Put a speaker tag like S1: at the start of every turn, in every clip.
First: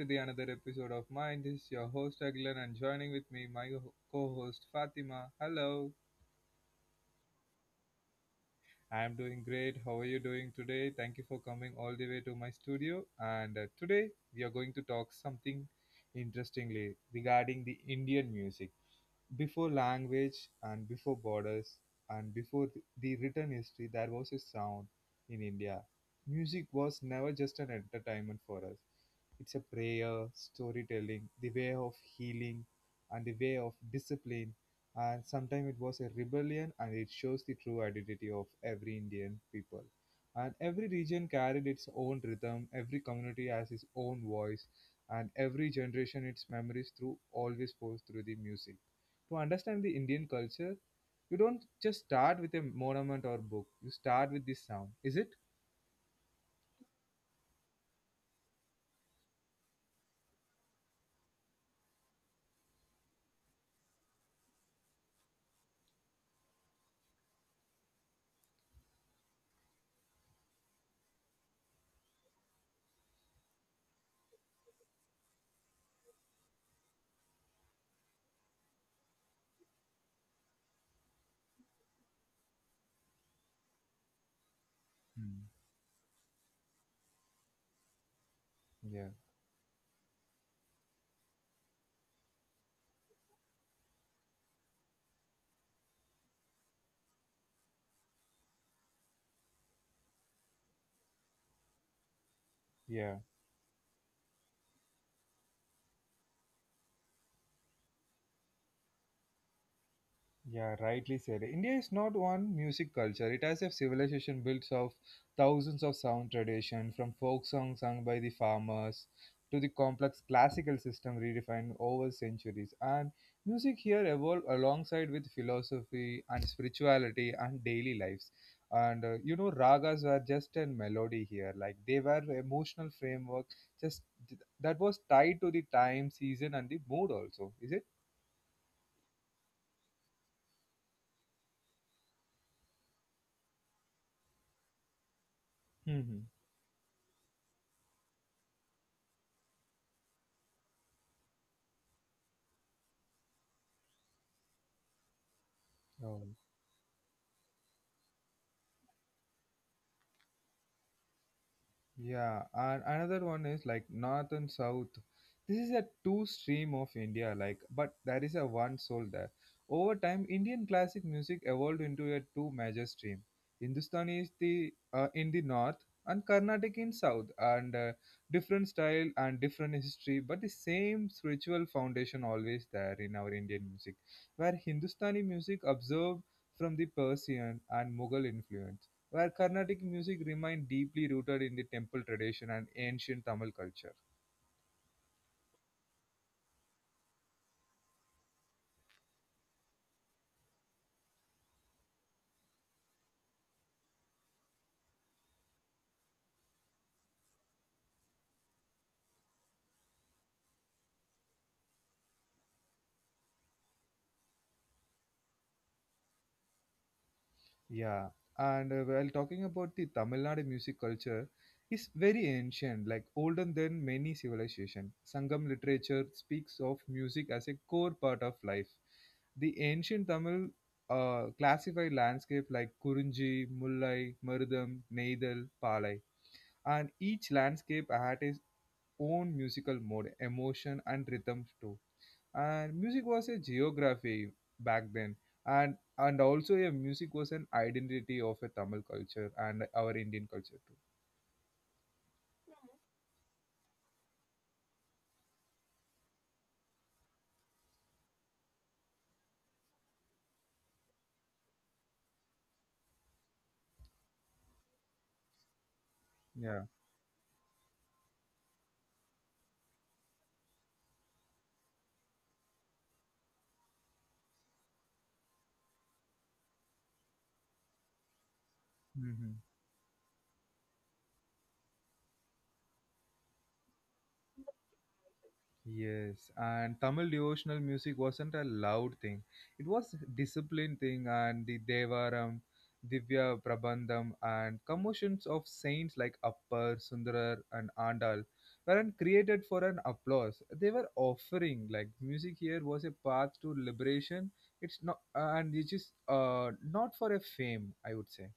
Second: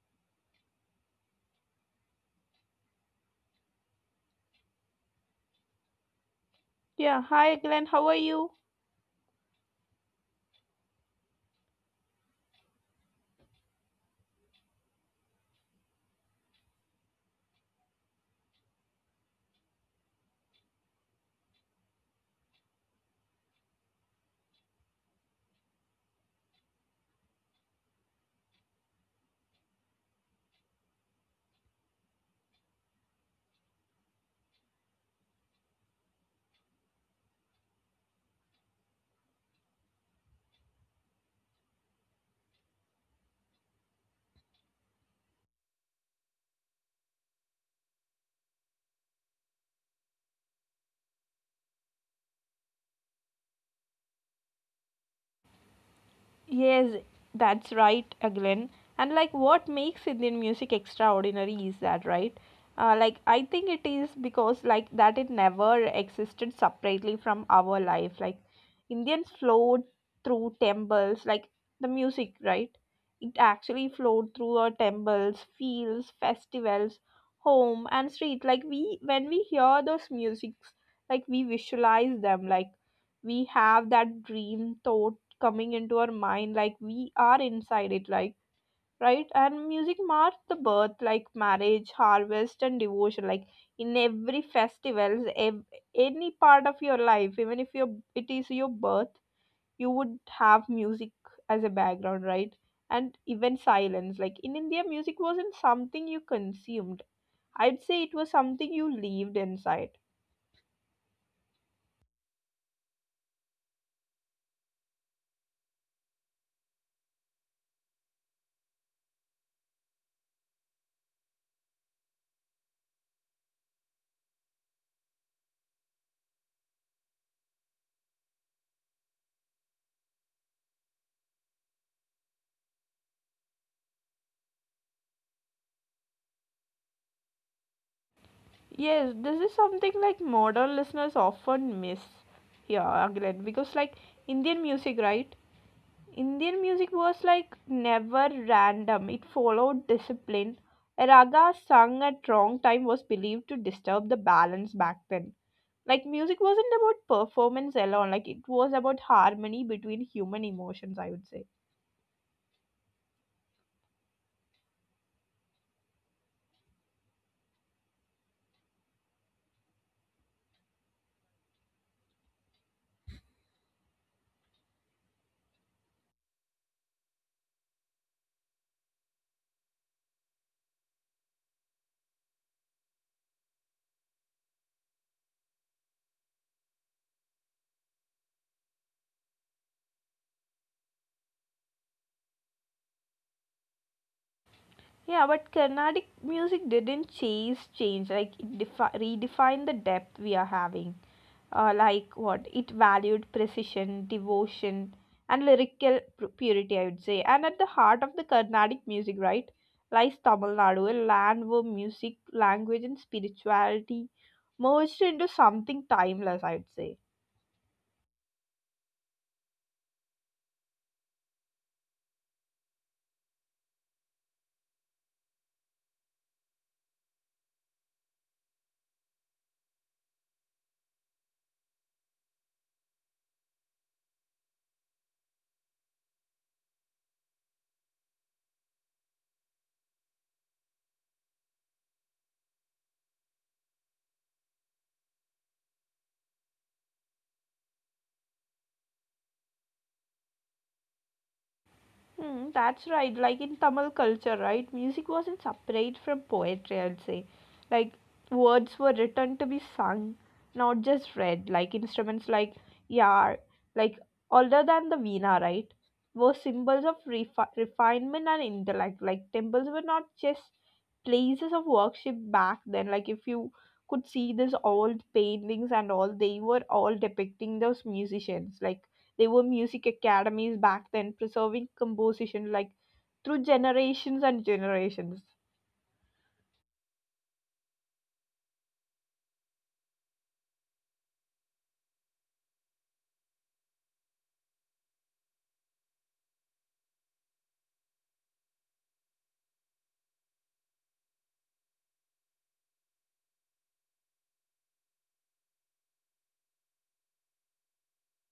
S1: to the another episode of mine. This is your host Aglan and joining with me my co-host Fatima. Hello.
S2: Yeah, hi Glenn, how are you?
S1: I am doing great. How are you doing today? Thank you for coming all the way to my studio. And today we are going to talk something interestingly regarding the Indian music. Before language and before borders and before the written history, there was a sound in India. Music was never just an entertainment for us. It's a prayer, storytelling, the way of healing, and the way of discipline. And sometimes it was a rebellion, and it shows the true identity of every Indian people. And every region carried its own rhythm, every community has its own voice, and every generation its memories through always flows through the music. To understand the Indian culture, you don't just start with a monument or book. You start with this sound. Is it?
S2: Yes, that's right, Aglen. And like what makes Indian music extraordinary is that, right? Like I think it is because like that it never existed separately from our life. Like Indians flowed through temples, like the music, right? It actually flowed through our temples, fields, festivals, home and street. Like we when we hear those musics, like we visualize them, like we have that dream thought
S1: Hmm.
S2: coming into our mind, like we are inside it, like
S1: Yeah.
S2: right. And music marks the birth, like marriage, harvest and devotion, like in every festivals, any part of your life, even if your it is your birth, you would have music as a background, right.
S1: Yeah.
S2: And even silence, like in India music wasn't something you consumed. I'd say it was something you lived inside.
S1: Yeah, rightly said. India is not one music culture. It has a civilization built of thousands of sound tradition, from folk songs sung by the farmers to the complex classical system redefined over centuries. And music here evolved alongside with philosophy and spirituality and daily lives. And ragas were just a melody here. Like they were emotional framework, just that was tied to the time, season, and the mood also. Is it?
S2: Yes, this is something like modern listeners often miss here, Aglen, because like Indian music, right?
S1: Mm-hmm.
S2: Indian music was like never random. It followed discipline. A raga sung at wrong time was believed to disturb the balance back then. Like
S1: Oh.
S2: music wasn't about performance alone, like it was about harmony between human emotions, I would say.
S1: Yeah, and another one is like north and south. This is a two stream of India, like, but there is a one soul there. Over time, Indian classic music evolved into a two major stream. Hindustani is the in the north and Carnatic in south, and different style and different history, but the same spiritual foundation always there in our Indian music, where Hindustani music observed from the Persian and Mughal influence where Carnatic music remained deeply rooted in the temple tradition and ancient Tamil culture.
S2: Yeah, but Carnatic music didn't chase change, like it redefined the depth we are having, like what it valued: precision, devotion, and lyrical purity, I would say. And at the heart of the Carnatic music, right, lies Tamil Nadu, a land where music, language, and spirituality merged into something timeless, I would say.
S1: Yeah, and while talking about the Tamil Nadu music culture, is very ancient, like older than many civilizations. Sangam literature speaks of music as a core part of life. The ancient Tamil classified landscape like Kurunji, Mullai, Marudam, Neidal, Palai and each landscape had its own musical mode, emotion, and rhythm too. And music was a geography back then, and also a music was an identity of a Tamil culture and our Indian culture too.
S2: Hmm, that's right. Like in Tamil culture, right? Music wasn't separate from poetry, I'd say. Like words were written to be sung, not just read. Like instruments like yar, like older than the veena, right? Were
S1: Yeah.
S2: symbols of refinement and intellect. Like temples were not just places of worship back then. Like if you could see these old paintings and all, they were all depicting those musicians. Like they
S1: Mhm.
S2: were music academies back then, preserving composition like through generations and generations.
S1: Yes, and Tamil devotional music wasn't a loud thing. It was discipline thing and the Devaram, Divya Prabandham and commotions of saints like Appar, Sundarar and Andal weren't created for an applause. They were offering like music here was a path to liberation. It's not and which is not for a fame, I would say.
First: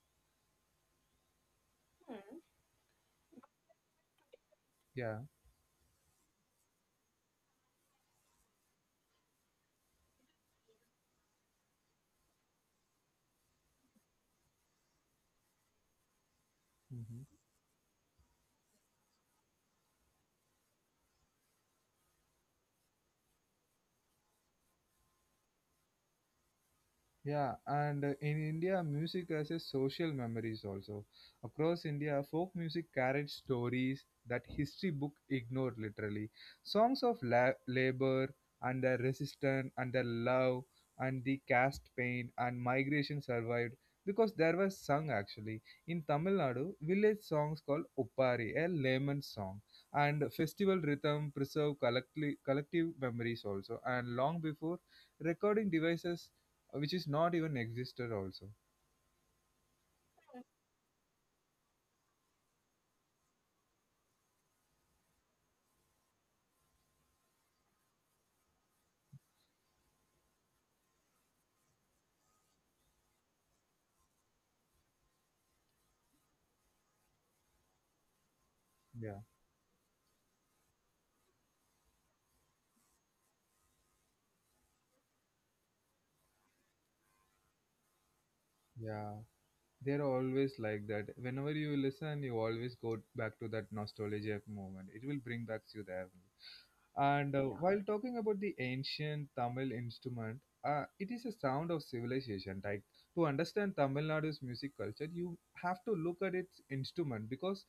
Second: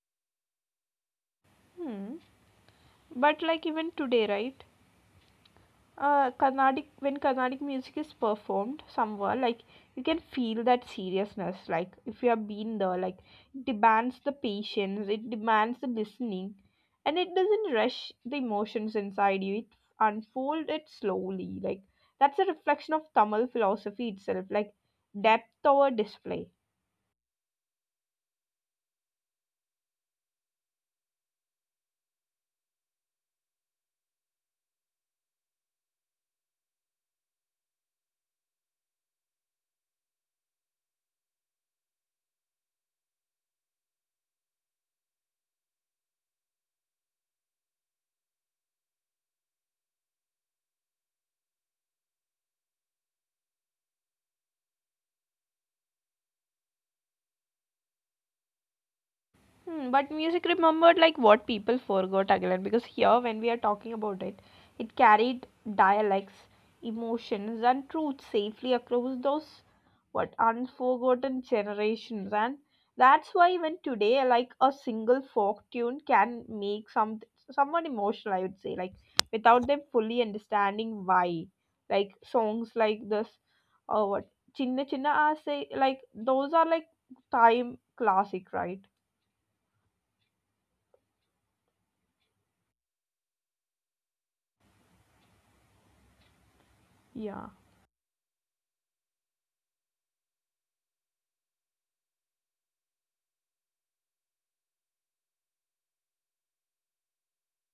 S2: Hmm. But like even today, right?
S1: Yeah.
S2: Carnatic, when Carnatic music is performed somewhere, like you can feel that seriousness. Like if you have been there, like it demands the patience, it demands the listening, and
S1: Mm-hmm.
S2: it doesn't rush the emotions inside you. It unfolds it slowly. Like that's a reflection of Tamil philosophy itself, like depth over display.
S1: Yeah, and in India, music has a social memories also. Across India, folk music carried stories that history book ignored literally. Songs of labor and their resistance and their love and the caste pain and migration survived because there was sung actually. In Tamil Nadu, village songs called Uppari, a layman song, and festival rhythm preserve collectively collective memories also. And long before recording devices which is not even existed also.
S2: Hmm, but music remembered like what people forgot again, because here when we are talking about it, it carried dialects, emotions and truth safely across those what unforgotten generations. And that's why even today, like a single folk tune can make someone emotional, I would say, like
S1: Yeah.
S2: without them fully understanding why. Like songs like this or what Chinna Chinna Aase, like those are like time classic, right?
S1: Yeah, they're always like that. Whenever you listen you always go back to that nostalgic moment, it will bring back you there. And
S2: Yeah.
S1: yeah, while talking about the ancient Tamil instrument, it is a sound of civilization. Like to understand Tamil Nadu's music culture, you have to look at its instrument because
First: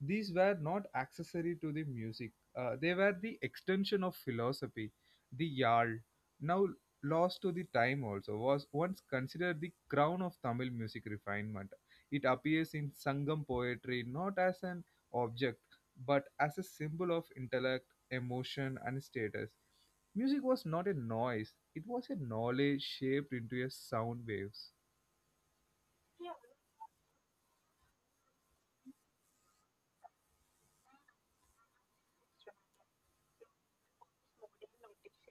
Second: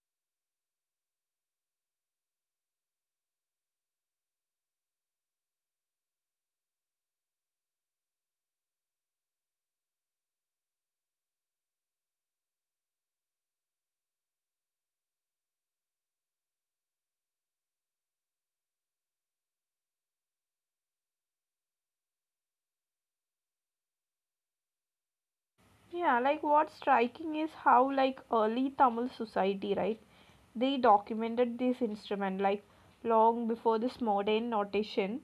S1: these were not accessory to the music. They were the extension of philosophy, the yal. Now lost to the time also was once considered the crown of Tamil music refinement. It appears in Sangam poetry not as an object but as a symbol of intellect, emotion, and status. Music was not a noise, it was a knowledge shaped into a sound waves.
S2: Yeah, like what's striking is how like early Tamil society, right? They documented this instrument like long before this modern notation.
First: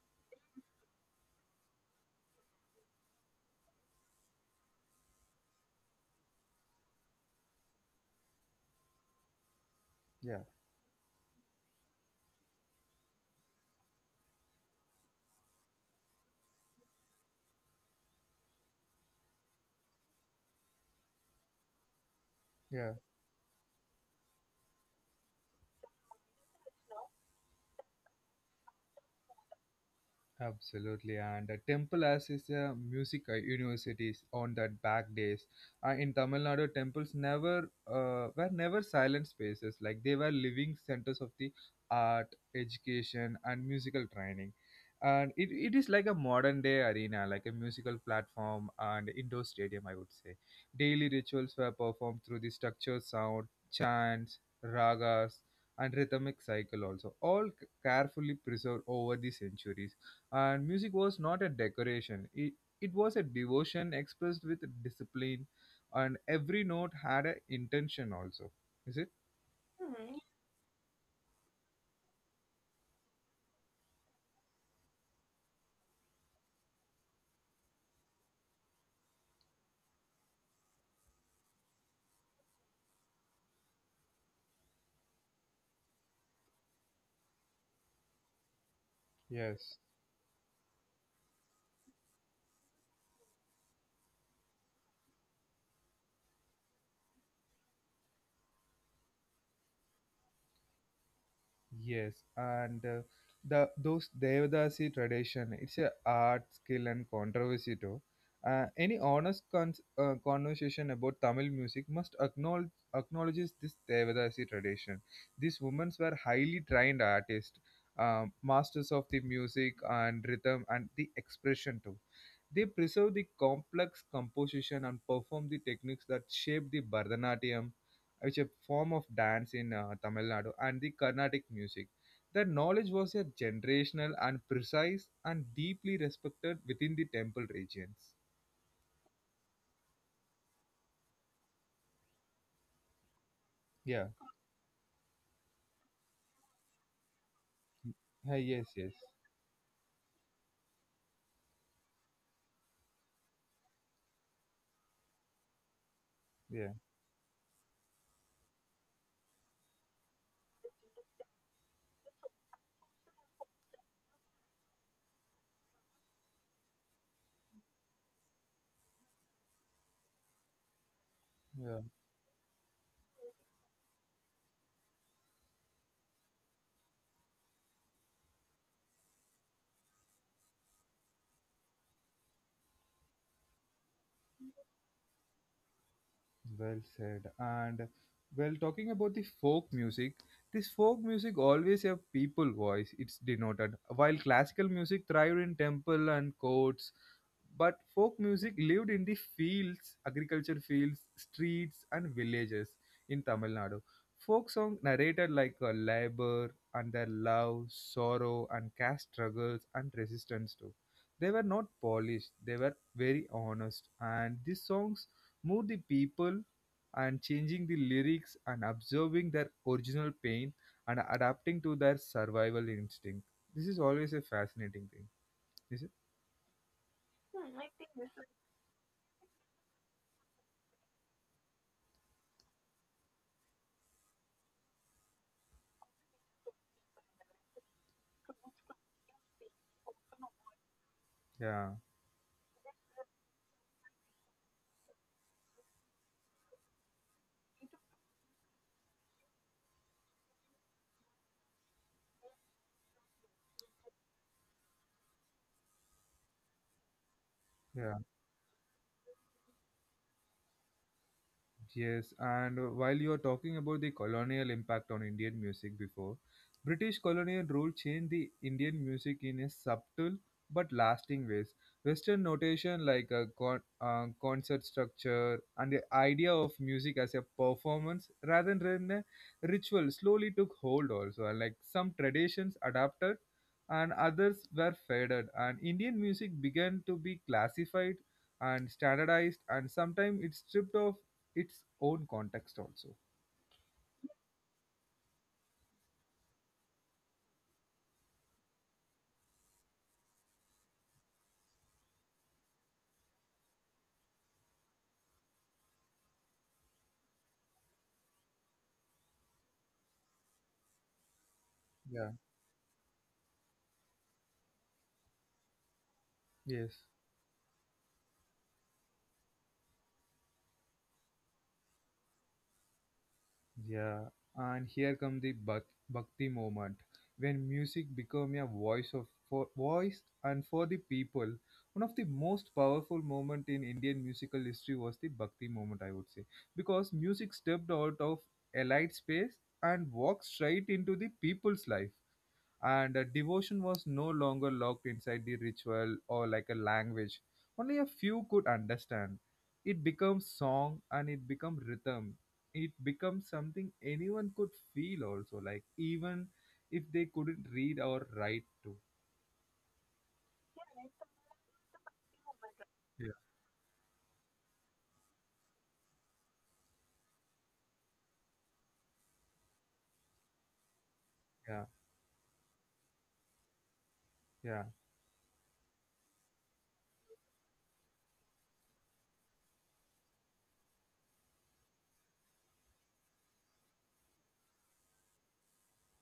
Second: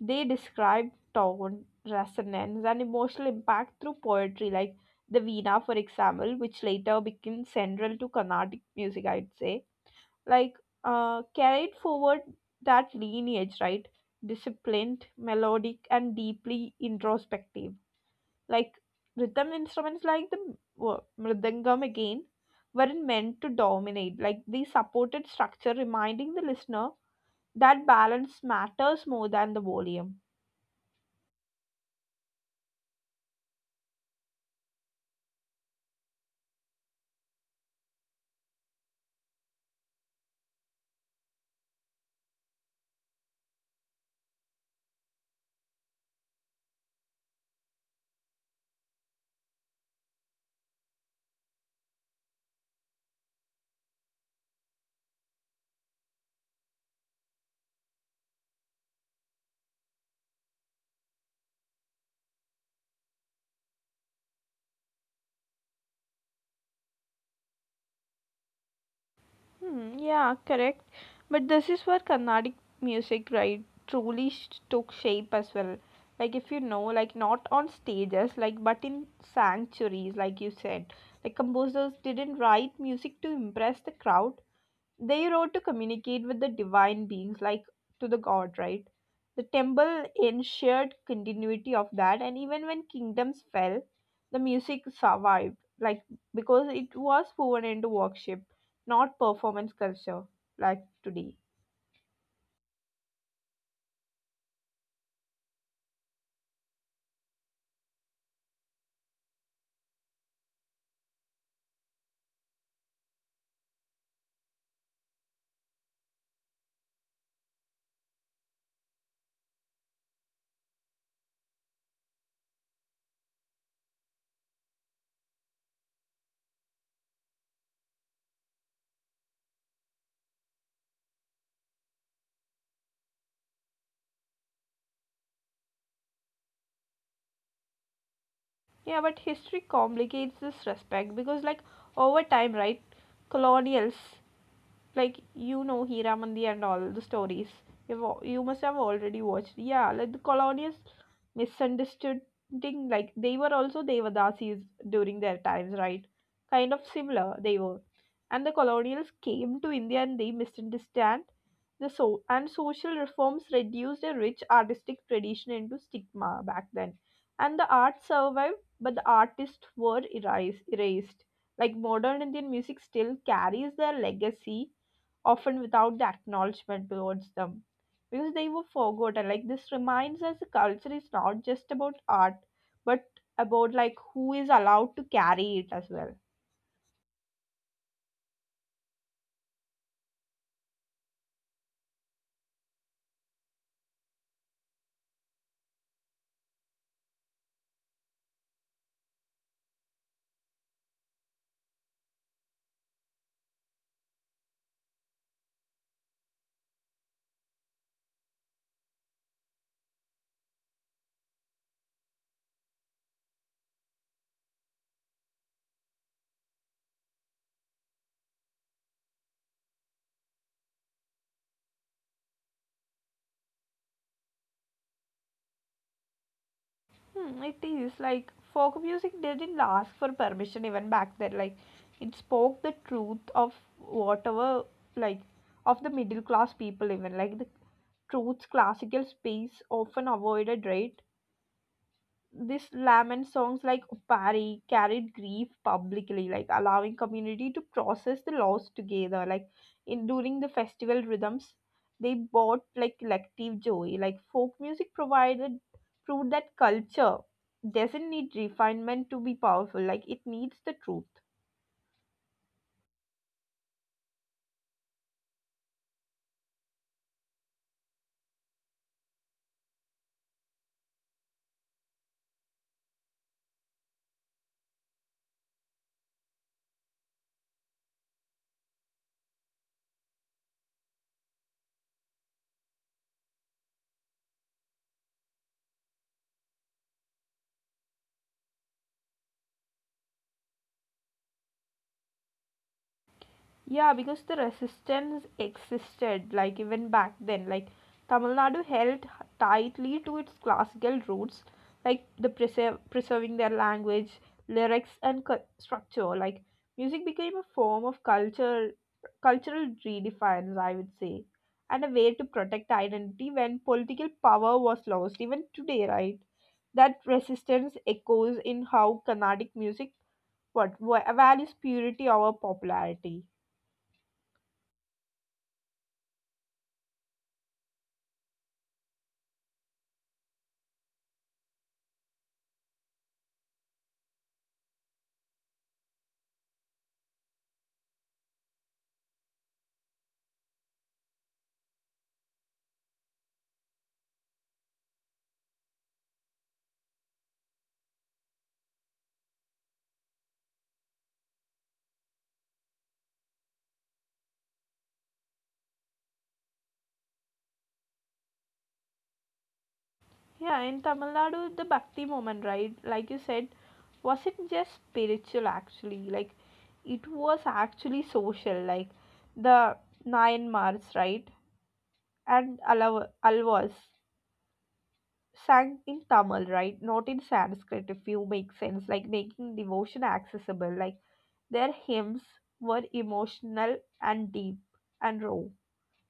S2: They described tone, resonance, and emotional impact through poetry, like the Veena, for example, which later became central to Carnatic music, I'd say.
S1: Yeah,
S2: Like carried forward that lineage, right? Disciplined, melodic, and deeply introspective, like rhythm instruments like the mridangam again
S1: yeah.
S2: weren't meant to dominate, like they supported structure, reminding the listener that balance matters more than the volume.
S1: Absolutely, and temple as is a music universities on that back days. In Tamil Nadu, temples never were never silent spaces. Like they were living centers of the art, education, and musical training. And it is like a modern day arena, like a musical platform and indoor stadium. I would say daily rituals were performed through the structured sound, chants, ragas, and rhythmic cycle also, all carefully preserved over the centuries. And music was not a decoration, it was a devotion expressed with discipline, and every note had an intention also. Is it?
S2: Hmm, yeah, correct. But this is where Carnatic music, right, truly took shape as well. Like if you know, like not on stages, like but in sanctuaries, like you said, like composers didn't write music to impress the crowd. They wrote to communicate with the divine beings, like to the god, right? The
S1: Yes.
S2: temple ensured continuity of that, and even when kingdoms fell, the music survived, like because it was woven into worship, not performance culture, like today.
S1: Yes, and the those Devadasi tradition, it's a art, skill, and controversy too. Any honest conversation about Tamil music must acknowledges this Devadasi tradition. These women were highly trained artists, masters of the music and rhythm and the expression too. They preserve the complex composition and perform the techniques that shape the Bharatanatyam, which is a form of dance in Tamil Nadu, and the Carnatic music. Their knowledge was a generational and precise and deeply respected within the temple regions.
S2: Yeah, but history complicates this respect because, like, over time, right, colonials,
S1: Yeah.
S2: like you know, Hiramandi and all the stories. You
S1: Hey,
S2: must
S1: yes,
S2: have
S1: yes.
S2: already watched. Yeah, like the colonials misunderstood thing, like they were also Devadasis during their times, right? Kind
S1: Yeah,
S2: of similar they were. And the colonials came to India and they misunderstand the so and social reforms reduced a rich artistic tradition into stigma back then. And the art survived, but the artists were erased. Like
S1: yeah.
S2: modern Indian music still carries their legacy, often without the acknowledgement towards them, because they were forgotten. Like this reminds us the culture is not just about art, but about like who is allowed to carry it as well.
S1: Well said. And well, talking about the folk music, this folk music always have people voice. It's denoted while classical music thrived in temple and courts. But folk music lived in the fields, agriculture fields, streets, and villages in Tamil Nadu. Folk songs narrated like labor and their love, sorrow, and caste struggles and resistance too. They were not polished, they were very honest, and these songs moved the people and changing the lyrics and observing their original pain and adapting to their survival instinct. This is always a fascinating thing. Is it?
S2: Hmm, it is like folk music didn't ask for permission even back then, like it spoke the truth of whatever, like of the middle class people even, like the truth's classical space often avoided, right?
S1: Yeah,
S2: This lament songs like Opari carried grief publicly, like allowing community to process the loss together. Like in during the festival rhythms, they brought like collective joy. Like folk music provided, proved that culture
S1: yeah.
S2: doesn't need refinement to be powerful. Like it needs the truth.
S1: Yes, and while you're talking about the colonial impact on Indian music before, British colonial rule changed the Indian music in a subtle but lasting ways. Western notation like a concert structure and the idea of music as a performance rather than a ritual slowly took hold also. And like some traditions adapted and others were faded and Indian music began to be classified and standardized and sometimes it stripped of its own context also.
S2: Yeah, because the resistance existed, like even back then. Like Tamil Nadu held tightly to its classical roots, like the preserve, preserving their language, lyrics, and structure. Like music became a form of culture, cultural redefiance, I would say, and a way
S1: Yeah.
S2: to protect identity when political power was lost. Even today, right?
S1: Yes.
S2: That resistance echoes in how Carnatic music what values purity over popularity.
S1: Yeah, and here come the bhakti moment when music become a voice of for voice and for the people. One of the most powerful moment in Indian musical history was the bhakti moment, I would say, because music stepped out of elite space and walked straight into the people's life. And devotion was no longer locked inside the ritual or like a language only a few could understand. It becomes song and it becomes rhythm, it becomes something anyone could feel also, like even if they couldn't read or write too.
S2: Yeah, in Tamil Nadu, the bhakti moment, right? Like you
S1: Yeah.
S2: said, wasn't just spiritual actually, like it was actually social, like the Nayanmars, right?
S1: Yeah,
S2: And Alvas
S1: yeah,
S2: sang in Tamil, right? Not in Sanskrit, if you make sense, like making devotion accessible. Like their hymns were emotional and deep and raw,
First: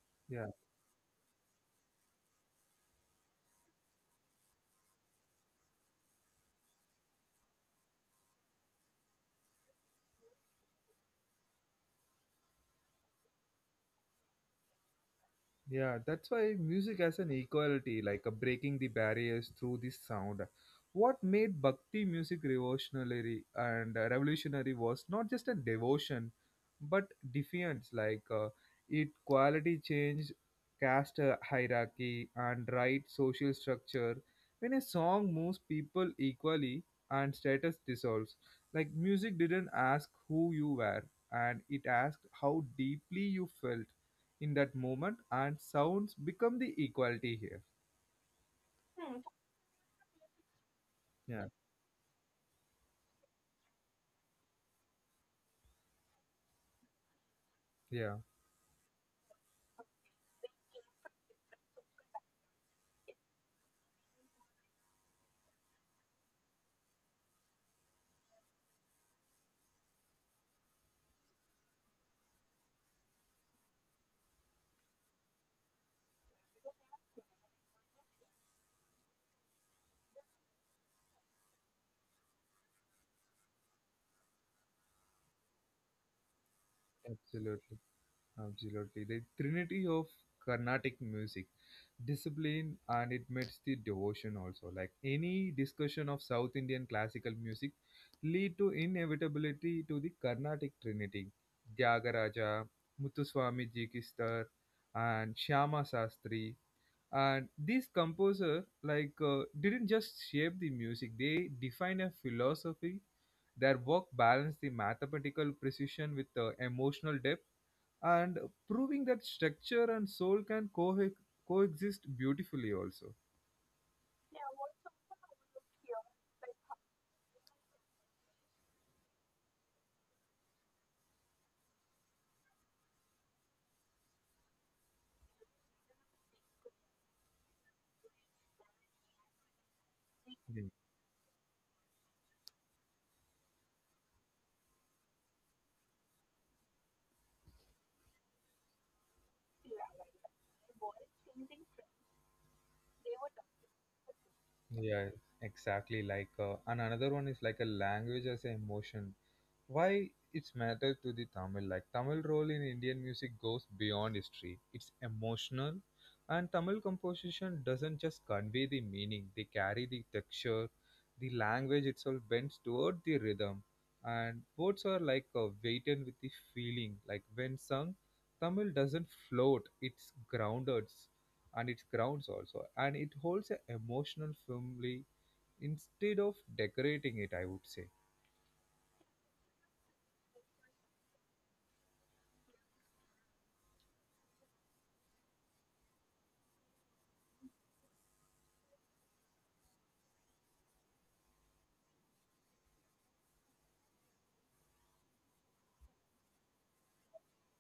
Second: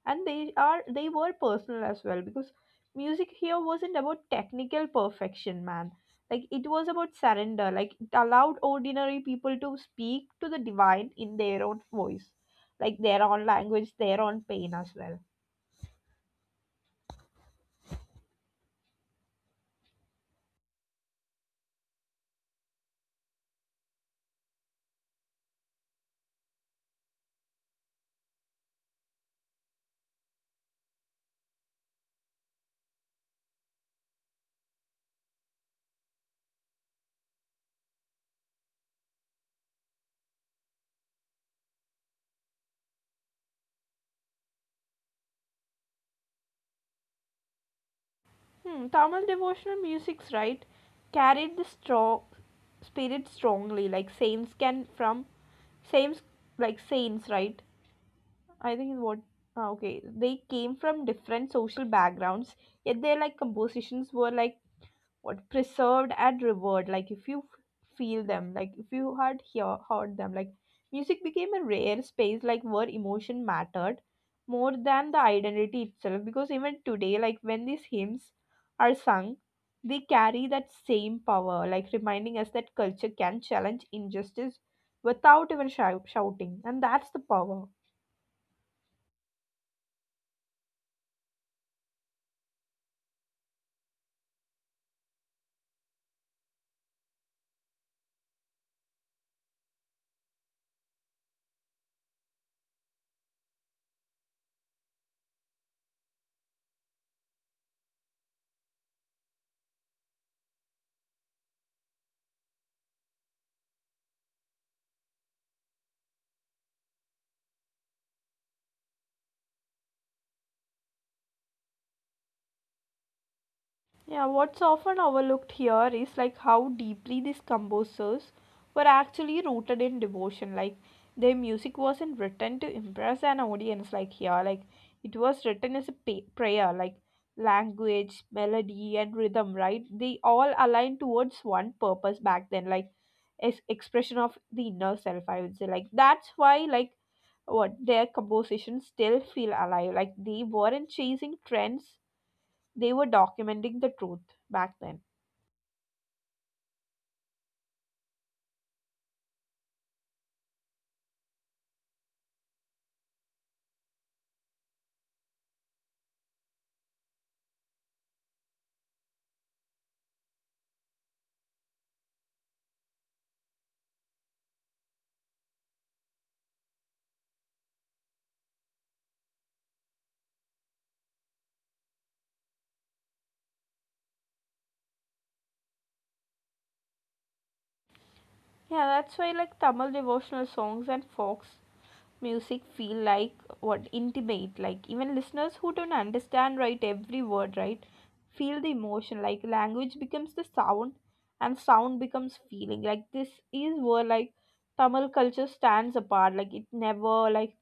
S2: and
S1: yeah.
S2: they are they were personal as well, because music here wasn't about technical perfection, man. Like it was about surrender, like it allowed ordinary people to speak to the divine in their own voice, like their own language, their own pain as well.
S1: Yeah, that's why music has an equality, like a breaking the barriers through the sound. What made Bhakti music revolutionary and revolutionary was not just a devotion, but defiance. Like it quality changed caste hierarchy and right social structure. When a song moves people equally and status dissolves, like music didn't ask who you were, and it asked how deeply you felt in that moment, and sounds become the equality here.
S2: Hmm, Tamil devotional musics, right,
S1: Yeah.
S2: carried the strong spirit strongly, like saints can from saints, like saints, right?
S1: Yeah,
S2: I think is what, okay. They came from different social backgrounds, yet their like compositions were like what preserved and revered. Like if you feel them, like if you had heard them, like music became a rare space, like where emotion mattered more than the identity itself. Because even today, like when these hymns are sung, they carry that same power, like reminding us that culture can challenge injustice without even shouting, and that's the power.
S1: absolutely, absolutely. The trinity of Carnatic music, discipline, and it meets the devotion also. Like any discussion of South Indian classical music, lead to inevitability to the Carnatic trinity, Tyagaraja, Muthuswami Ji Kistar, and Shyama Sastri. And these composers like didn't just shape the music, they define a philosophy. Their work balanced the mathematical precision with emotional depth and proving that structure and soul can coexist beautifully also.
S2: Yeah, what's often overlooked here is like how deeply these composers were actually rooted in devotion. Like their music wasn't written to impress an audience like here. Like it was written as a prayer, like language, melody and rhythm, right? They all
S1: Yeah.
S2: aligned towards one purpose back then, like as expression of the inner self, I would say. Like that's why like what their compositions still feel alive. Like they weren't chasing trends, they were documenting the truth back then.
S1: Yeah, exactly, like and another one is like a language as an emotion, why it's matter to the Tamil. Like Tamil role in Indian music goes beyond history, it's emotional. And Tamil composition doesn't just convey the meaning, they carry the texture. The language itself bends toward the rhythm, and words are like a weighted with the feeling. Like when sung, Tamil doesn't float, it's grounded. And it grounds also, and it holds an emotional firmly instead of decorating it, I would say.
S2: Yeah, that's why like Tamil devotional songs and folk music feel like what intimate, like even listeners who don't understand right every word right feel the emotion. Like language becomes the sound and sound becomes feeling. Like this is where like Tamil culture stands apart, like it never like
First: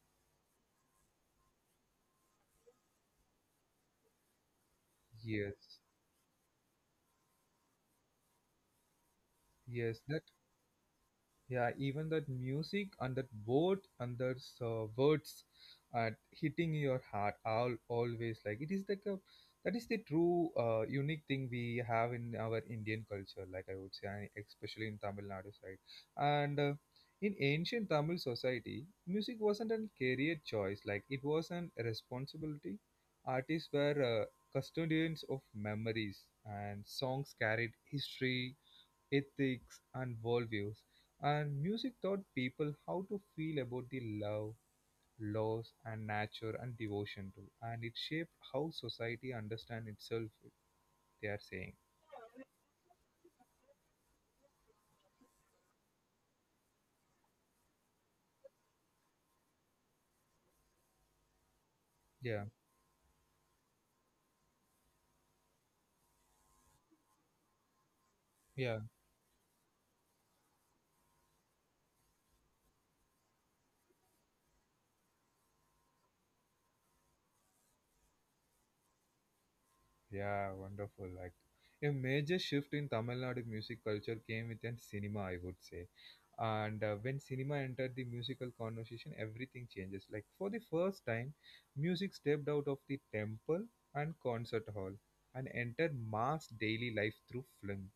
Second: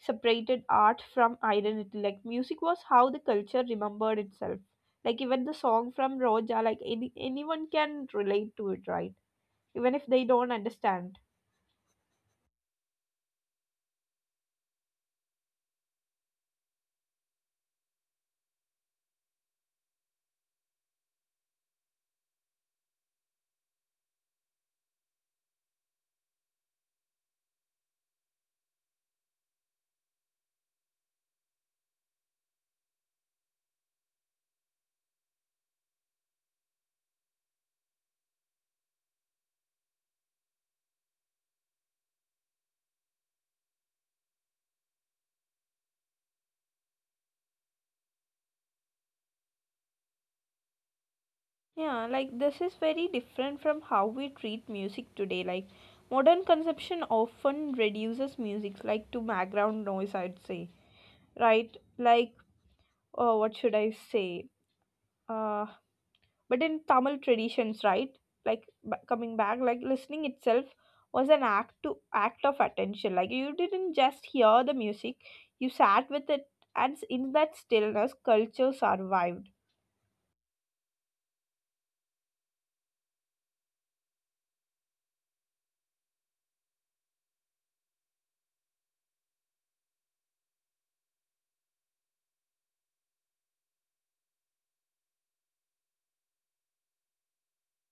S2: separated art from identity. Like music was how the culture remembered itself. Like even the
S1: Yes.
S2: song from Roja, like any, anyone can relate to it, right? Even
S1: Yes,
S2: if
S1: that
S2: they don't understand.
S1: yeah, even that music and that word and those words and hitting your heart all always, like it is like a, that is the true unique thing we have in our Indian culture, like I would say, and especially in Tamil Nadu side. And in ancient Tamil society, music wasn't a career choice; like it was an responsibility. Artists were custodians of memories, and songs carried history, ethics, and worldviews, and music taught people how to feel about the love, loss, and nature and devotion to, and it shaped how society understands itself. They are saying,
S2: Yeah, like this is very different from how we treat music today. Like modern conception often reduces music like to background noise, I'd say. Right? Like,
S1: yeah,
S2: what should I say? Uh, but in Tamil traditions, right, like
S1: yeah.
S2: coming back, like listening itself was an act of attention. Like you didn't just hear the music, you sat with it, and in that stillness culture survived.
S1: Yeah, wonderful. Like a major shift in Tamil Nadu music culture came within cinema, I would say. And when cinema entered the musical conversation, everything changes. Like for the first time, music stepped out of the temple and concert hall and entered mass daily life through film.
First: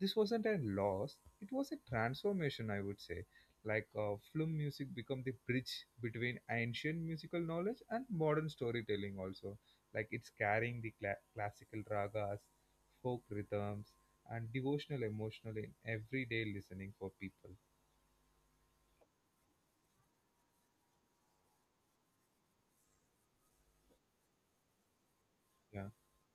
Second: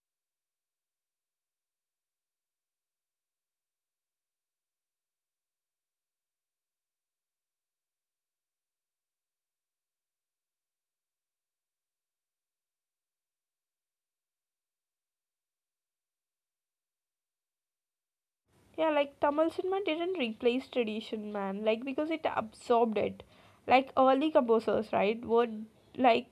S1: This wasn't a loss; it was a transformation, I would say. Like film music become the bridge between ancient musical knowledge and modern storytelling, also like it's carrying the classical ragas, folk rhythms, and devotional emotional in everyday listening for people.
S2: Yeah, like Tamil cinema didn't replace tradition, man, like because it absorbed it. Like early composers, right, would
S1: Yeah,
S2: like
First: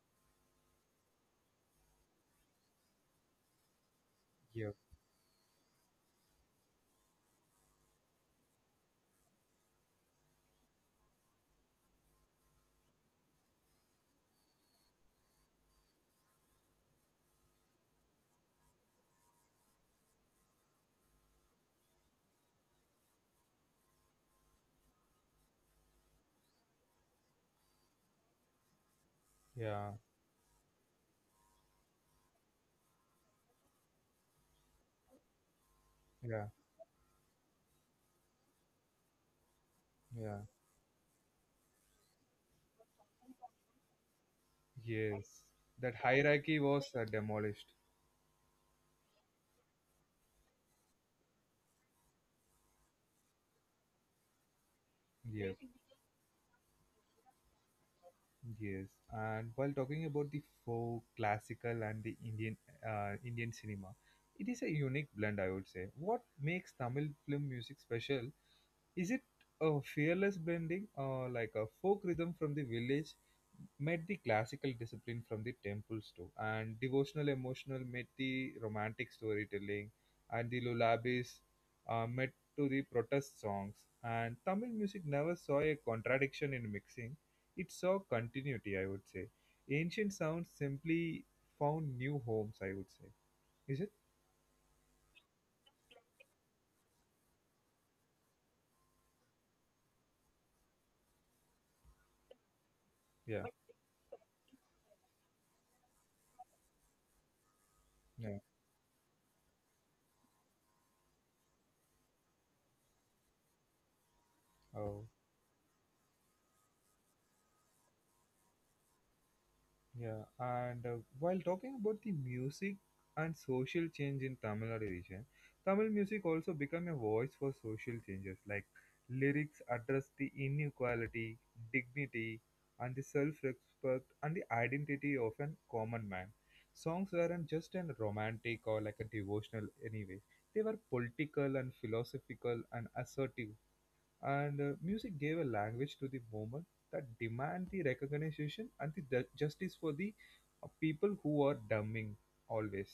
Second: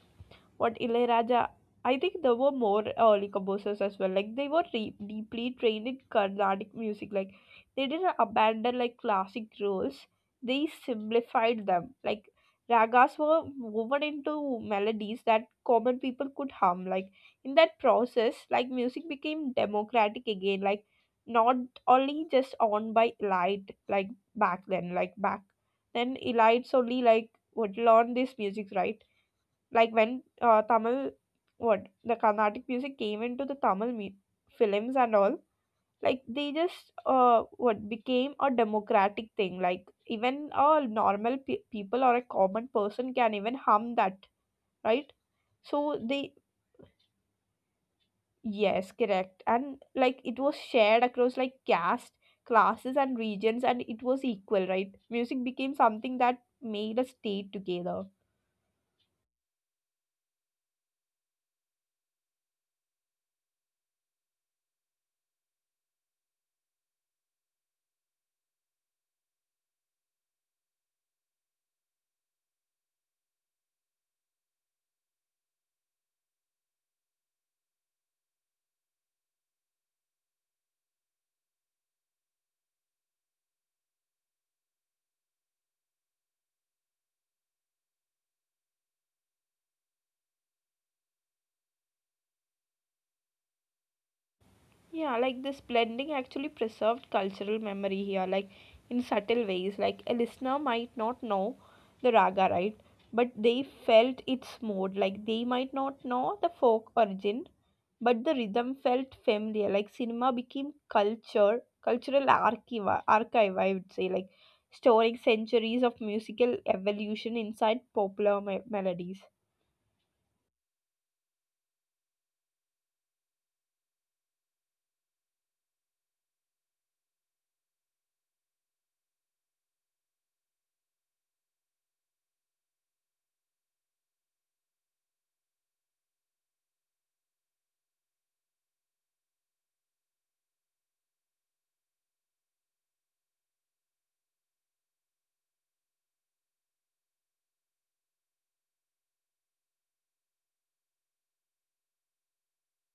S2: what Ilayaraja. I think there were more early composers as well. Like they were
S1: yeah,
S2: deeply trained in Carnatic music. Like they didn't abandon like classic rules. They simplified them. Like ragas were woven into melodies that common people could hum. Like in that process, like music became democratic again. Like not only just owned by elite. Like back then, elites only like would learn these music, right?
S1: yeah,
S2: Like when Tamil what the Carnatic music came into the Tamil films and all, like
S1: yeah,
S2: they just what became a democratic thing, like
S1: yeah.
S2: even a normal people or a common person can even hum that, right?
S1: Yes, that
S2: So they,
S1: hierarchy was demolished.
S2: yes, correct. And like it was shared across like caste, classes and regions, and it was equal, right? Music
S1: Yes.
S2: became something that made us stay together.
S1: Yes, and while talking about the folk, classical, and the Indian Indian cinema, it is a unique blend, I would say. What makes Tamil film music special? Is it a fearless blending, or like a folk rhythm from the village, met the classical discipline from the temples too, and devotional emotional met the romantic storytelling, and the lullabies met to the protest songs. And Tamil music never saw a contradiction in mixing; it saw continuity, I would say. Ancient sounds simply found new homes, I would say. Is it?
S2: Yeah, like this blending actually preserved cultural memory here, like in subtle ways. Like a listener might not know the raga, right? But
S1: Yeah.
S2: they felt its mode. Like they might not know the folk origin, but the
S1: Yeah.
S2: rhythm felt familiar. Like cinema became culture, cultural archive, I would say, like
S1: Oh.
S2: storing centuries of musical evolution inside melodies.
S1: Yeah, and while talking about the music and social change in Tamil Nadu region, Tamil music also became a voice for social changes. Like lyrics address the inequality, dignity, and the self-respect and the identity of a common man. Songs weren't just an romantic or like a devotional anyway. They were political and philosophical and assertive, and music gave a language to the movement that demand the recognition and the justice for the people who are dumbing always.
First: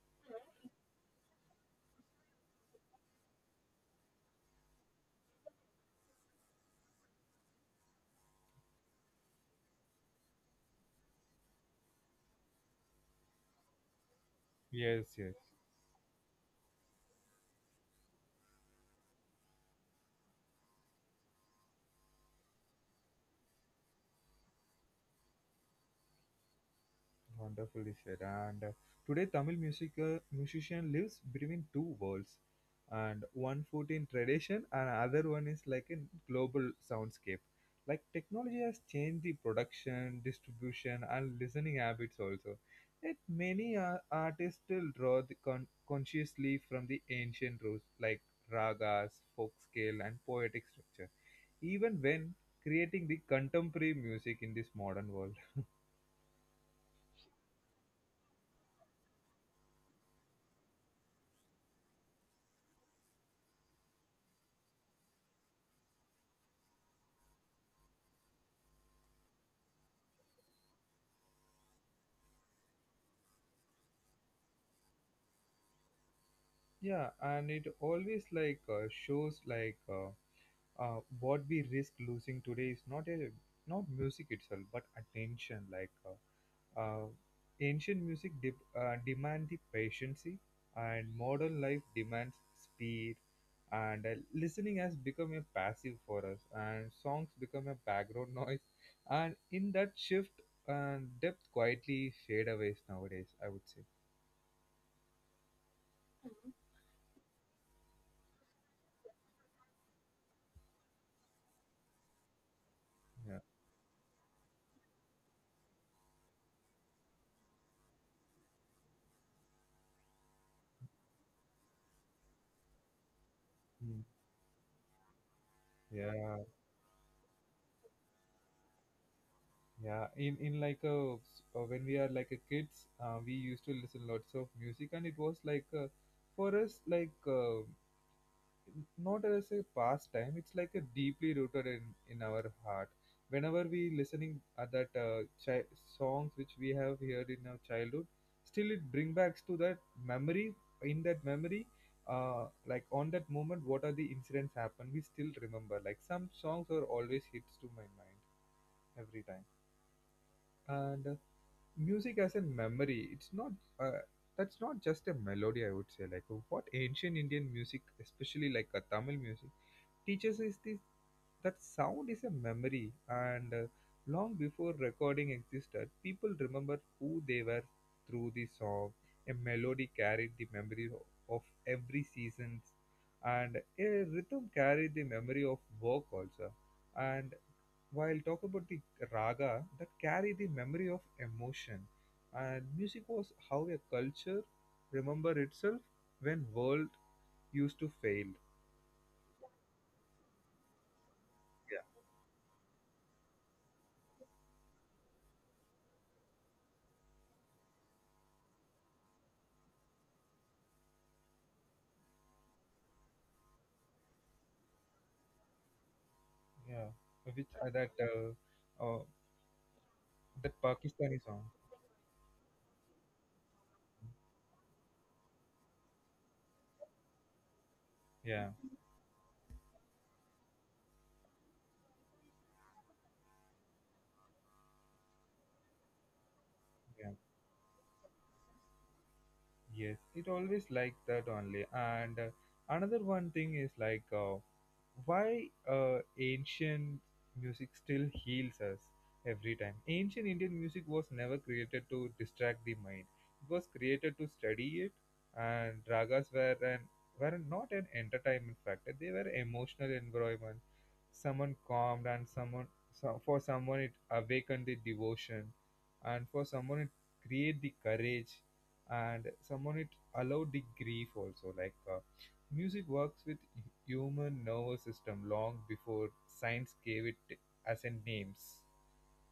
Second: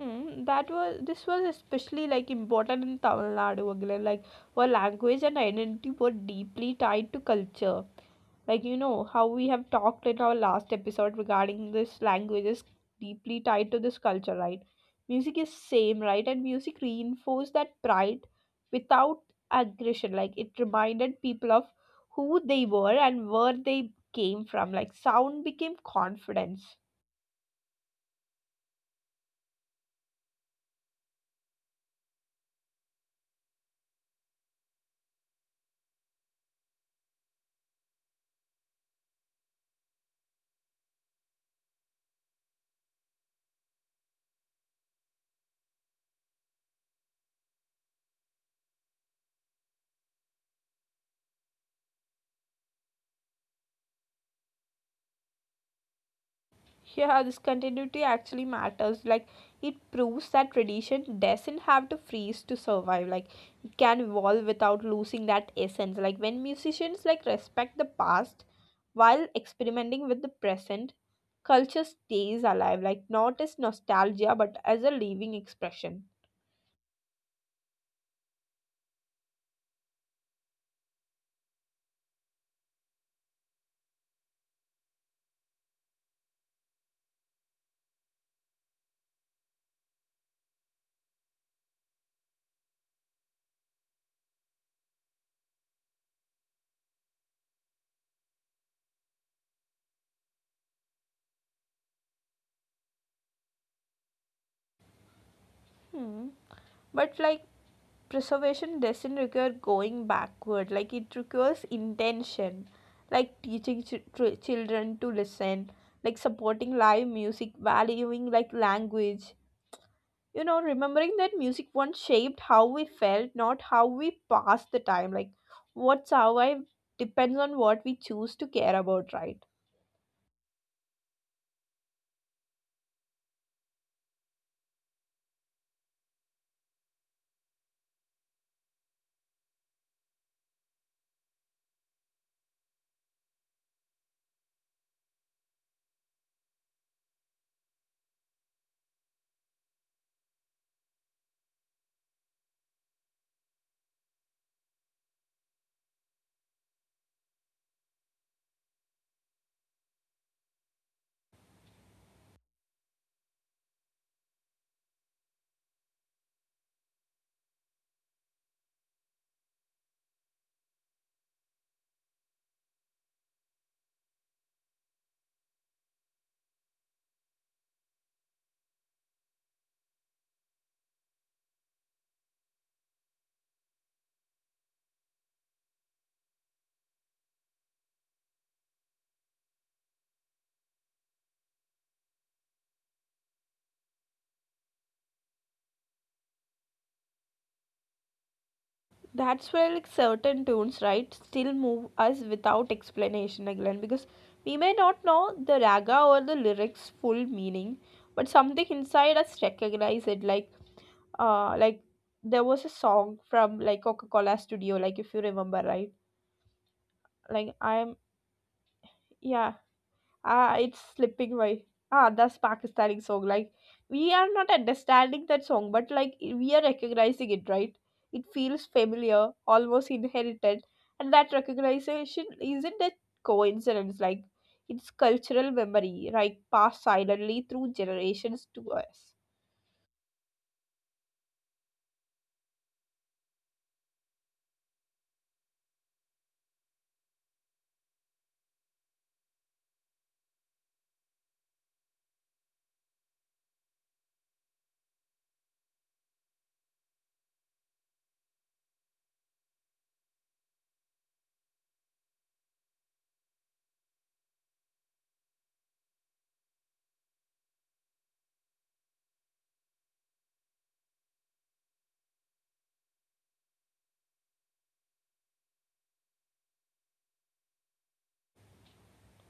S2: Mm, that was this was especially like important in Tamil Nadu again, like where language and identity were deeply tied to culture. Like you know how we have talked in our last episode regarding this language is deeply tied to this culture, right?
S1: Yes, yes.
S2: Music is same, right? And music reinforced that pride without aggression. Like it reminded people of who they were and where they came from. Like sound became confidence.
S1: Wonderfully said. And today, Tamil music musician lives between two worlds, and one foot in tradition, and other one is like in global soundscape. Like technology has changed the production, distribution, and listening habits also. Yet many artists still draw the consciously from the ancient roots, like ragas, folk scale, and poetic structure, even when creating the contemporary music in this modern world.
S2: Yeah, this continuity actually matters. Like, it proves that tradition doesn't have to freeze to survive. Like, it can evolve without losing that essence. Like, when musicians like respect the past while experimenting with the present, culture stays alive. Like, not as nostalgia, but as a living expression.
S1: Yeah, and it always like shows like what we risk losing today is not a not music itself, but attention. Like uh, ancient music demand the patience, and modern life demands speed. And listening has become a passive for us, and songs become a background noise. And in that shift, and depth quietly fade away nowadays. I would say.
S2: Hmm. But like preservation doesn't require going backward, like it requires intention,
S1: Yeah.
S2: like teaching children to listen, like supporting live music, valuing like language. You know, remembering that music once shaped how we felt, not how
S1: Mm.
S2: we passed the time. Like, what
S1: Yeah.
S2: survived depends on what we choose to care about, right?
S1: Yeah, in like a when we are like a kids, we used to listen lots of music, and it was like for us like not as a pastime. It's like a deeply rooted in our heart. Whenever we listening at that songs which we have heard in our childhood, still it bring backs to that memory. In that memory, like on that moment, what are the incidents happened? We still remember. Like some songs are always hits to my mind every time. And music as a memory, it's not, uh, that's not just a melody, I would say. Like what ancient Indian music, especially like a Tamil music, teaches is this: that sound is a memory. And long before recording existed, people remember who they were through the song. A melody carried the memory of every seasons, and a rhythm carried the memory of work also. And while talk about the raga that carry the memory of emotion, and music was how a culture remember itself when world used to fail.
S2: That's where like certain tunes, right, still
S1: Yeah,
S2: move us without explanation again because we may not know the raga or the lyrics full meaning, but something inside us recognize it. Like there was a song from like Coca Cola Studio, like if you remember right.
S1: yeah, which
S2: Like
S1: uh, that
S2: I'm
S1: uh, uh,
S2: yeah
S1: that
S2: Ah, it's
S1: Pakistani
S2: slipping
S1: song.
S2: by. Ah, that's Pakistani song. Like we are not understanding that song, but like we are recognizing it, right? It
S1: Yeah,
S2: feels familiar, almost inherited, and that recognition isn't a coincidence. Like it's cultural memory, right? Passed
S1: yeah,
S2: silently through generations to us.
S1: yes. It always like that only. And another one thing is like why ancient music still heals us every time. Ancient Indian music was never created to distract the mind. It was created to study it, and ragas were not an entertainment factor. They were emotional environment. Someone calmed, and for someone it awakened the devotion, and for someone it create the courage, and someone it allowed the grief also like. Music works with human nervous system long before science gave it as a names.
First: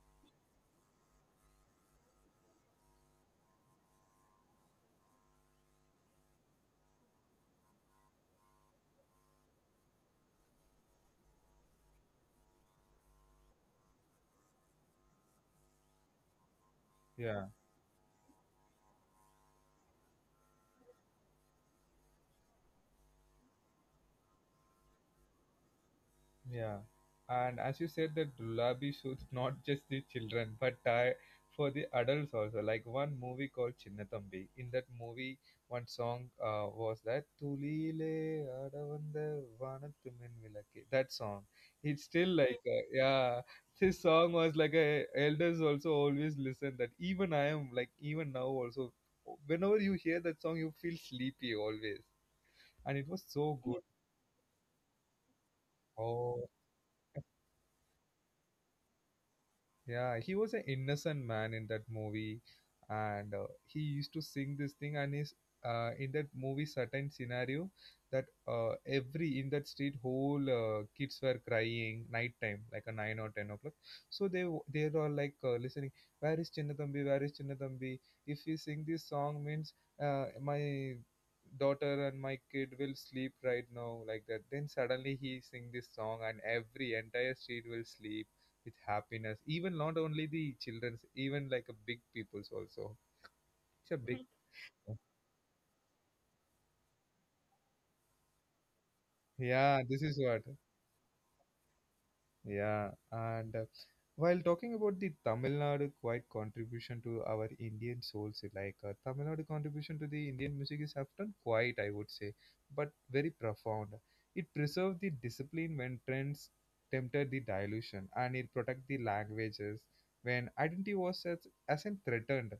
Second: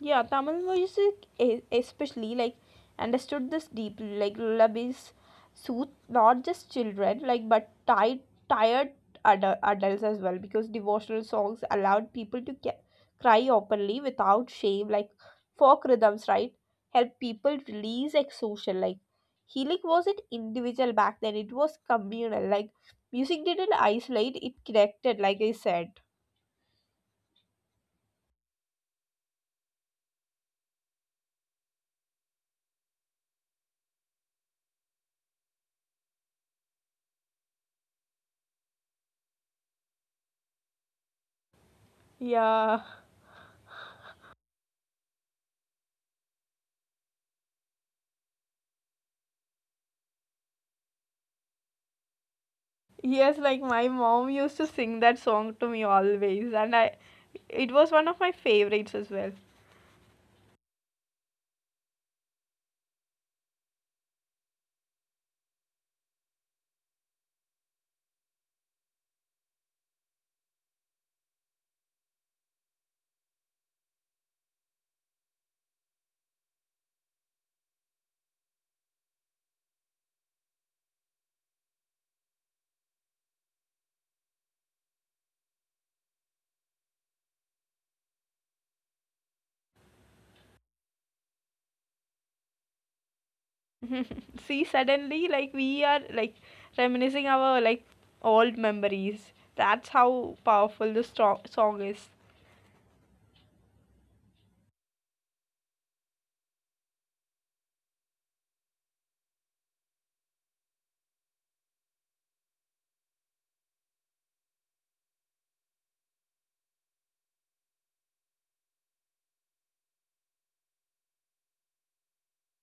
S2: Yeah, Tamil music, especially, like, understood this deeply. Like, lullabies soothe not just children, like, but tired, tired adu- adults as well, because devotional songs allowed people to cry openly without shame. Like, folk rhythms, right, help
S1: Yeah.
S2: people release exhaustion. Like, healing wasn't individual back then; it was communal. Like, music didn't isolate; it connected. Like I said.
S1: Yeah, and as you said, that Gulabi suits not just the children, but for the adults also. Like one movie called Chinnathambi. In that movie, one song was that "Tulile Adavanda Vanathu Minvilake." That song. It's still like
S2: Yeah.
S1: yeah, this song was like a, elders also always listen that. Even I am like even now also. Whenever you hear that song, you feel sleepy always, and it was
S2: Yes,
S1: so
S2: like
S1: good.
S2: my mom used to sing that song to me
S1: Oh.
S2: always, and I it was one of my favorites as well.
S1: Yeah, he was an innocent man in that movie, and he used to sing this thing. And is in that movie certain scenario, that every in that street whole kids were crying night time like a 9 or 10 o'clock. So they were like listening. Where is Chinnathambi? Where is Chinnathambi? If we sing this song, means my daughter and my kid will sleep right now like that. Then suddenly he sing this song, and every entire street will sleep with happiness, even not only the children's, even like a big people's also. It's a big,
S2: See, suddenly like we are like reminiscing our like old memories.
S1: yeah,
S2: That's
S1: this is
S2: how
S1: what.
S2: powerful the strong song is.
S1: Yeah, and while talking about the Tamil Nadu quite contribution to our Indian souls, like Tamil Nadu contribution to the Indian music is often quite, I would say, but very profound. It preserved the discipline when trends tempted the dilution, and it protect the languages when identity was as in threatened.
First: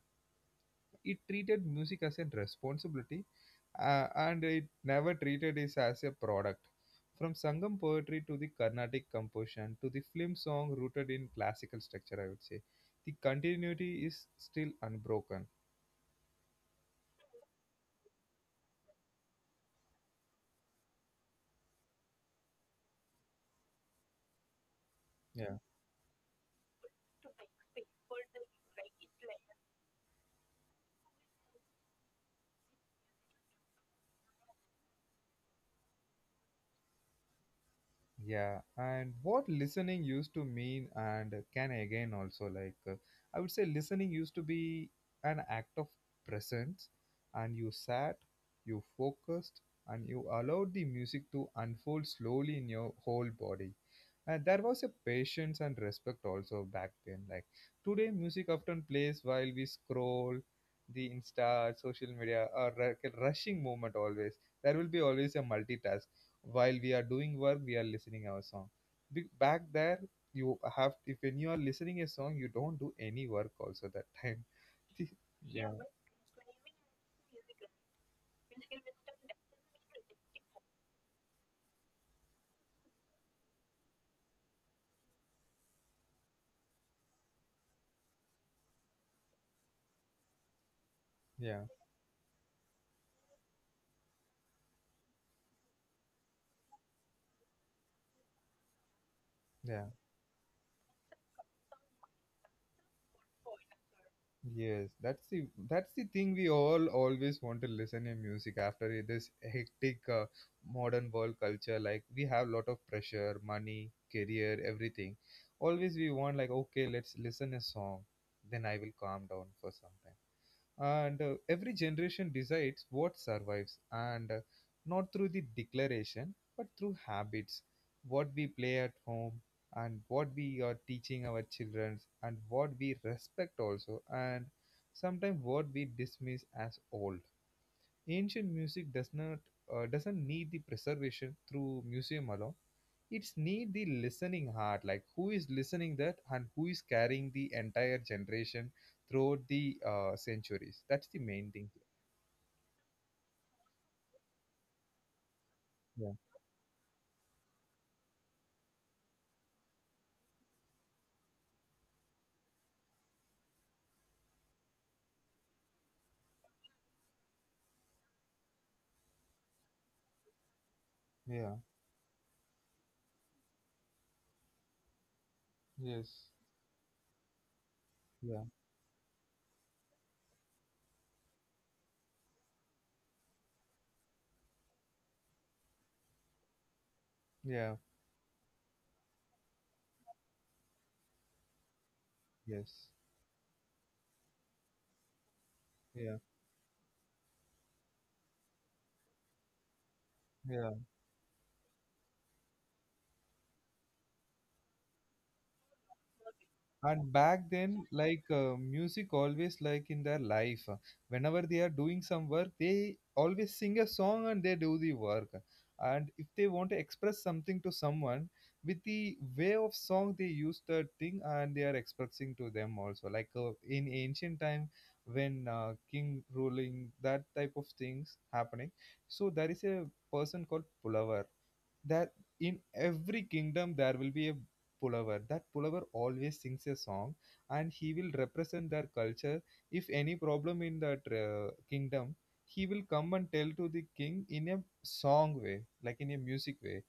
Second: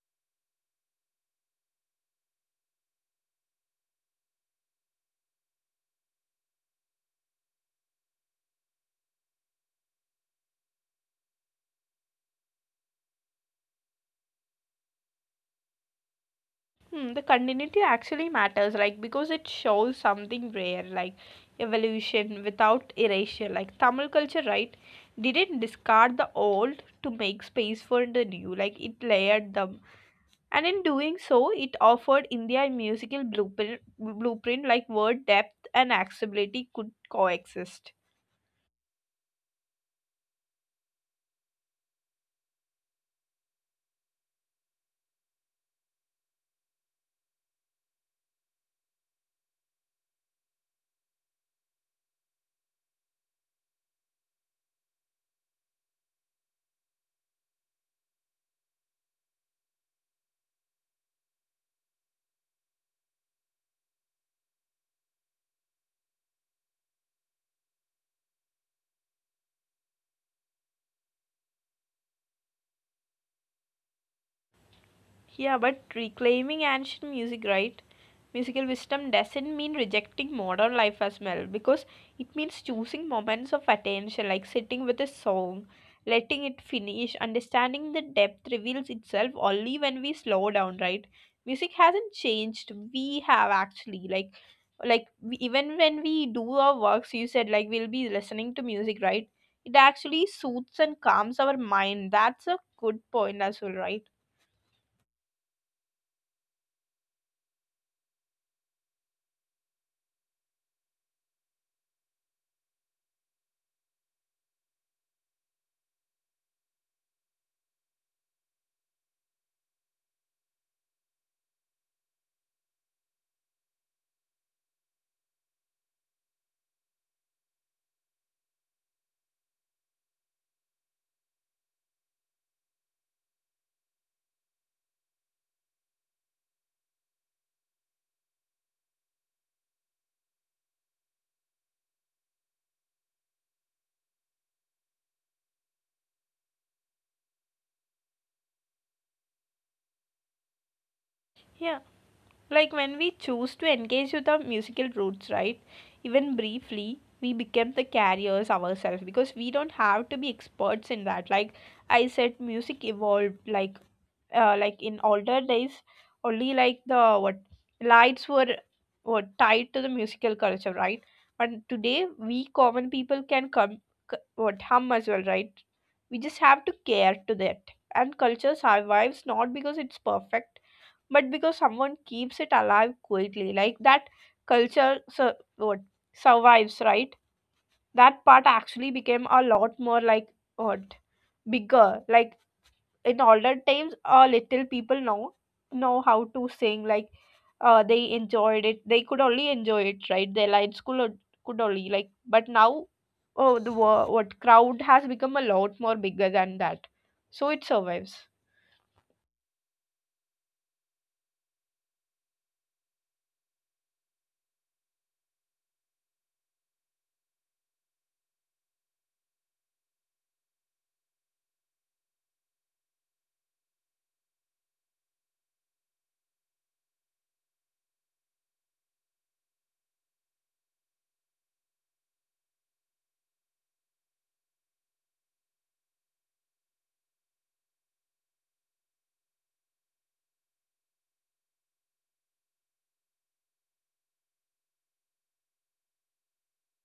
S1: It treated music as a responsibility, and it never treated it as a product. From Sangam poetry to the Carnatic composition to the film song rooted in classical structure, I would say the continuity is still unbroken.
S2: Hmm, the continuity actually matters, like because it shows something rare, like evolution without erasure. Like Tamil culture, right?
S1: Yeah.
S2: Didn't discard the old to make space for the new. Like it layered them and in doing so it offered india a musical blueprint like word depth and accessibility could coexist.
S1: Yeah, and what listening used to mean and can again also, like I would say listening used to be an act of presence. And you sat, you focused, and you allowed the music to unfold slowly in your whole body. And there was a patience and respect also back then. Like today music often plays while we scroll the insta social media, or like a rushing movement, always there will be always a multitask. While we are doing work, we are listening our song. Back there, you have if when you are listening a song, you don't do any work also that time.
S2: Yeah, but reclaiming ancient music, right? Musical wisdom doesn't mean rejecting modern life as well, because it means choosing moments of attention, like sitting with a song, letting it finish, understanding the depth reveals itself only when we slow down, right?
S1: Yeah,
S2: Music hasn't changed. We have actually, like we, even when we do our works, you said like we'll be listening to music, right? It
S1: yeah.
S2: actually soothes and calms our mind. That's a good point as well, right?
S1: Yes, that's the thing we all always want to listen in music after this hectic modern world culture. Like we have lot of pressure, money, career, everything. Always we want like, okay, let's listen a song, then I will calm down for some time. And every generation decides what survives, and not through the declaration but through habits: what we play at home, and what we are teaching our children, and what we respect also, and sometimes what we dismiss as old. Ancient music doesn't need the preservation through museum alone. It's need the listening heart, like who is listening that and who is carrying the entire generation throughout the centuries. That's the main thing.
S2: Yeah. Like when we choose to engage with our musical roots, right?
S1: Yeah,
S2: Even briefly, we become the carriers ourselves because we don't have to be experts in that. Like I said, music evolved. Like in older days, only like the what lights were tied to the musical culture, right?
S1: yeah,
S2: But today, we common people can come what hum as well, right?
S1: yes,
S2: We just have to care to that. And
S1: yeah,
S2: culture survives not because it's perfect but because someone keeps it alive quietly like that what survives, right?
S1: yeah,
S2: That part actually became a lot more like what bigger like
S1: yes,
S2: in older times little people know
S1: yeah,
S2: how to sing like they enjoyed it, they could only enjoy it right, their
S1: yeah.
S2: lives could only like, but now oh the what crowd has become a lot more bigger than that
S1: And back
S2: so it
S1: then
S2: survives.
S1: like music always like in their life, whenever they are doing some work, they always sing a song and they do the work. And if they want to express something to someone with the way of song, they use that thing and they are expressing to them also, like in ancient time when king ruling, that type of things happening. So there is a person called pulavar, that in every kingdom there will be a pulavar. That pulavar always sings a song, and he will represent their culture. If any problem in that kingdom, he will come and tell to the king in a song way, like in a music way.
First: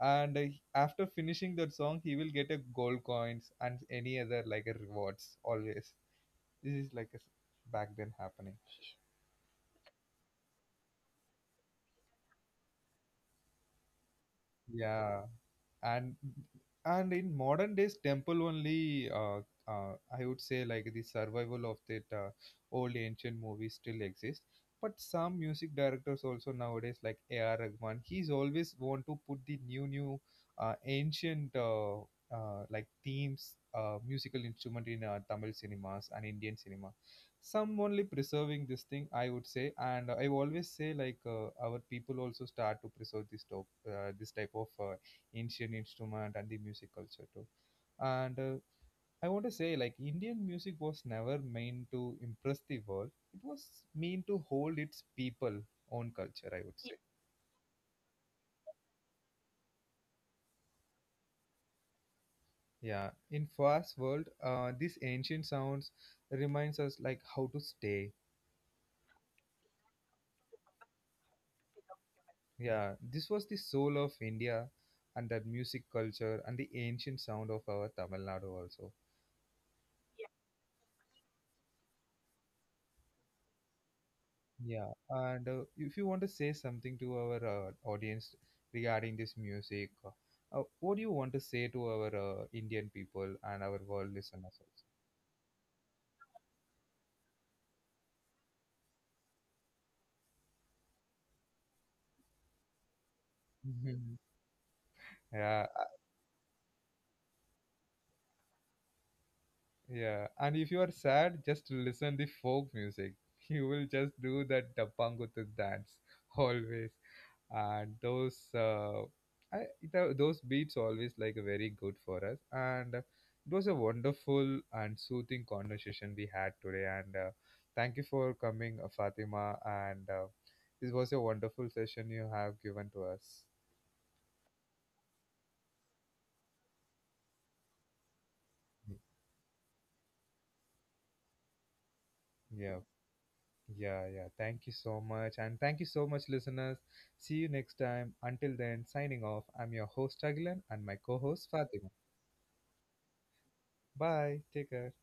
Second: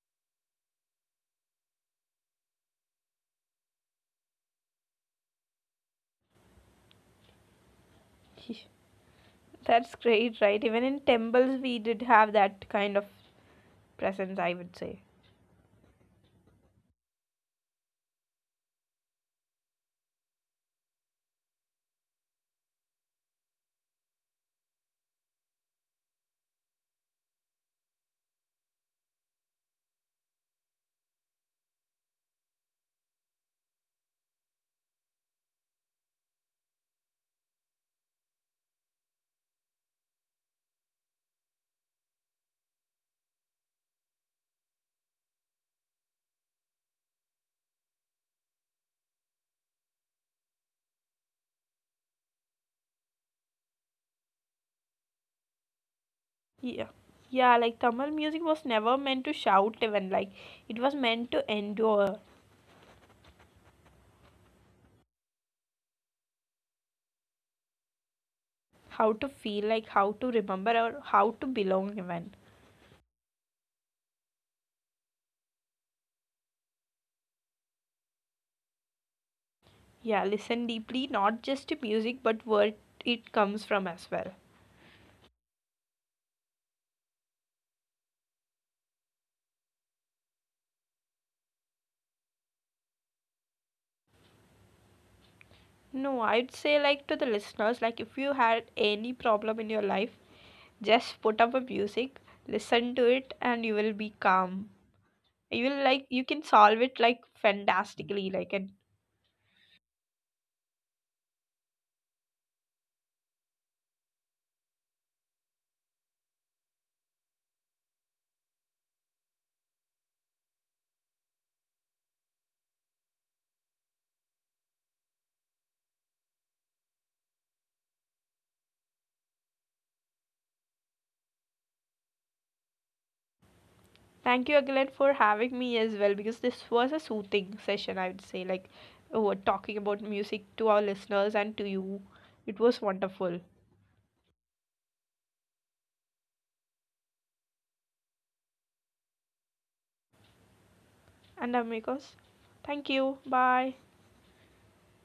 S1: And after finishing that song he will get a gold coins and any other like a rewards always. This is like a back then happening.
S2: That's great, right? Even in temples, we did have that kind of presence, I would say.
S1: Yeah, and and in modern days, temple only. I would say like the survival of that old ancient movies still exists. But some music directors also nowadays, like A.R. Rahman, he's always want to put the new ancient like themes, musical instrument in Tamil cinemas and Indian cinema. Some only preserving this thing, I would say. And I always say like our people also start to preserve this type of ancient instrument and the music culture too. And I want to say like Indian music was never meant to impress the world. It was meant to hold its people own culture. I would
S2: Yeah.
S1: say.
S2: Yeah, like Tamil music was never meant to shout, even like it was meant to endure,
S1: Yeah, in fast world, these ancient sounds reminds us like how to stay.
S2: how to feel, like how to remember, or how to belong, even.
S1: Yeah, this was the soul of India and that music culture and the ancient sound of our Tamil Nadu also.
S2: Yeah, listen deeply, not just to music, but where it comes from as well.
S1: Yeah, and if you want to say something to our audience regarding this music, what do you want to say to our Indian people and our world listeners also?
S2: No, I'd say, like, to the listeners, like, if you had any problem in your life, just put up a music, listen to it, and you will be
S1: Mhm.
S2: calm. You
S1: Yeah,
S2: will like, you can solve it like fantastically like. And
S1: yeah. And if you are sad, just listen the folk music. You will just do that Dappanguttu dance always. And those I, those beats always like very good for us. And it was a wonderful and soothing conversation we had today. And thank you for coming, Fatima. And this was a wonderful session you have given to us.
S2: thank you again for having me as well because this was a soothing session, I would say, like
S1: Y-
S2: we talking about music to our listeners and to you, it was
S1: yeah,
S2: wonderful.
S1: yeah, yeah, thank you so much. And thank you so much, listeners. See you next time. Until then, signing off, I'm your host Agilan and my co-host
S2: And
S1: Fatima.
S2: amigos, thank you, bye.
S1: Bye, take care.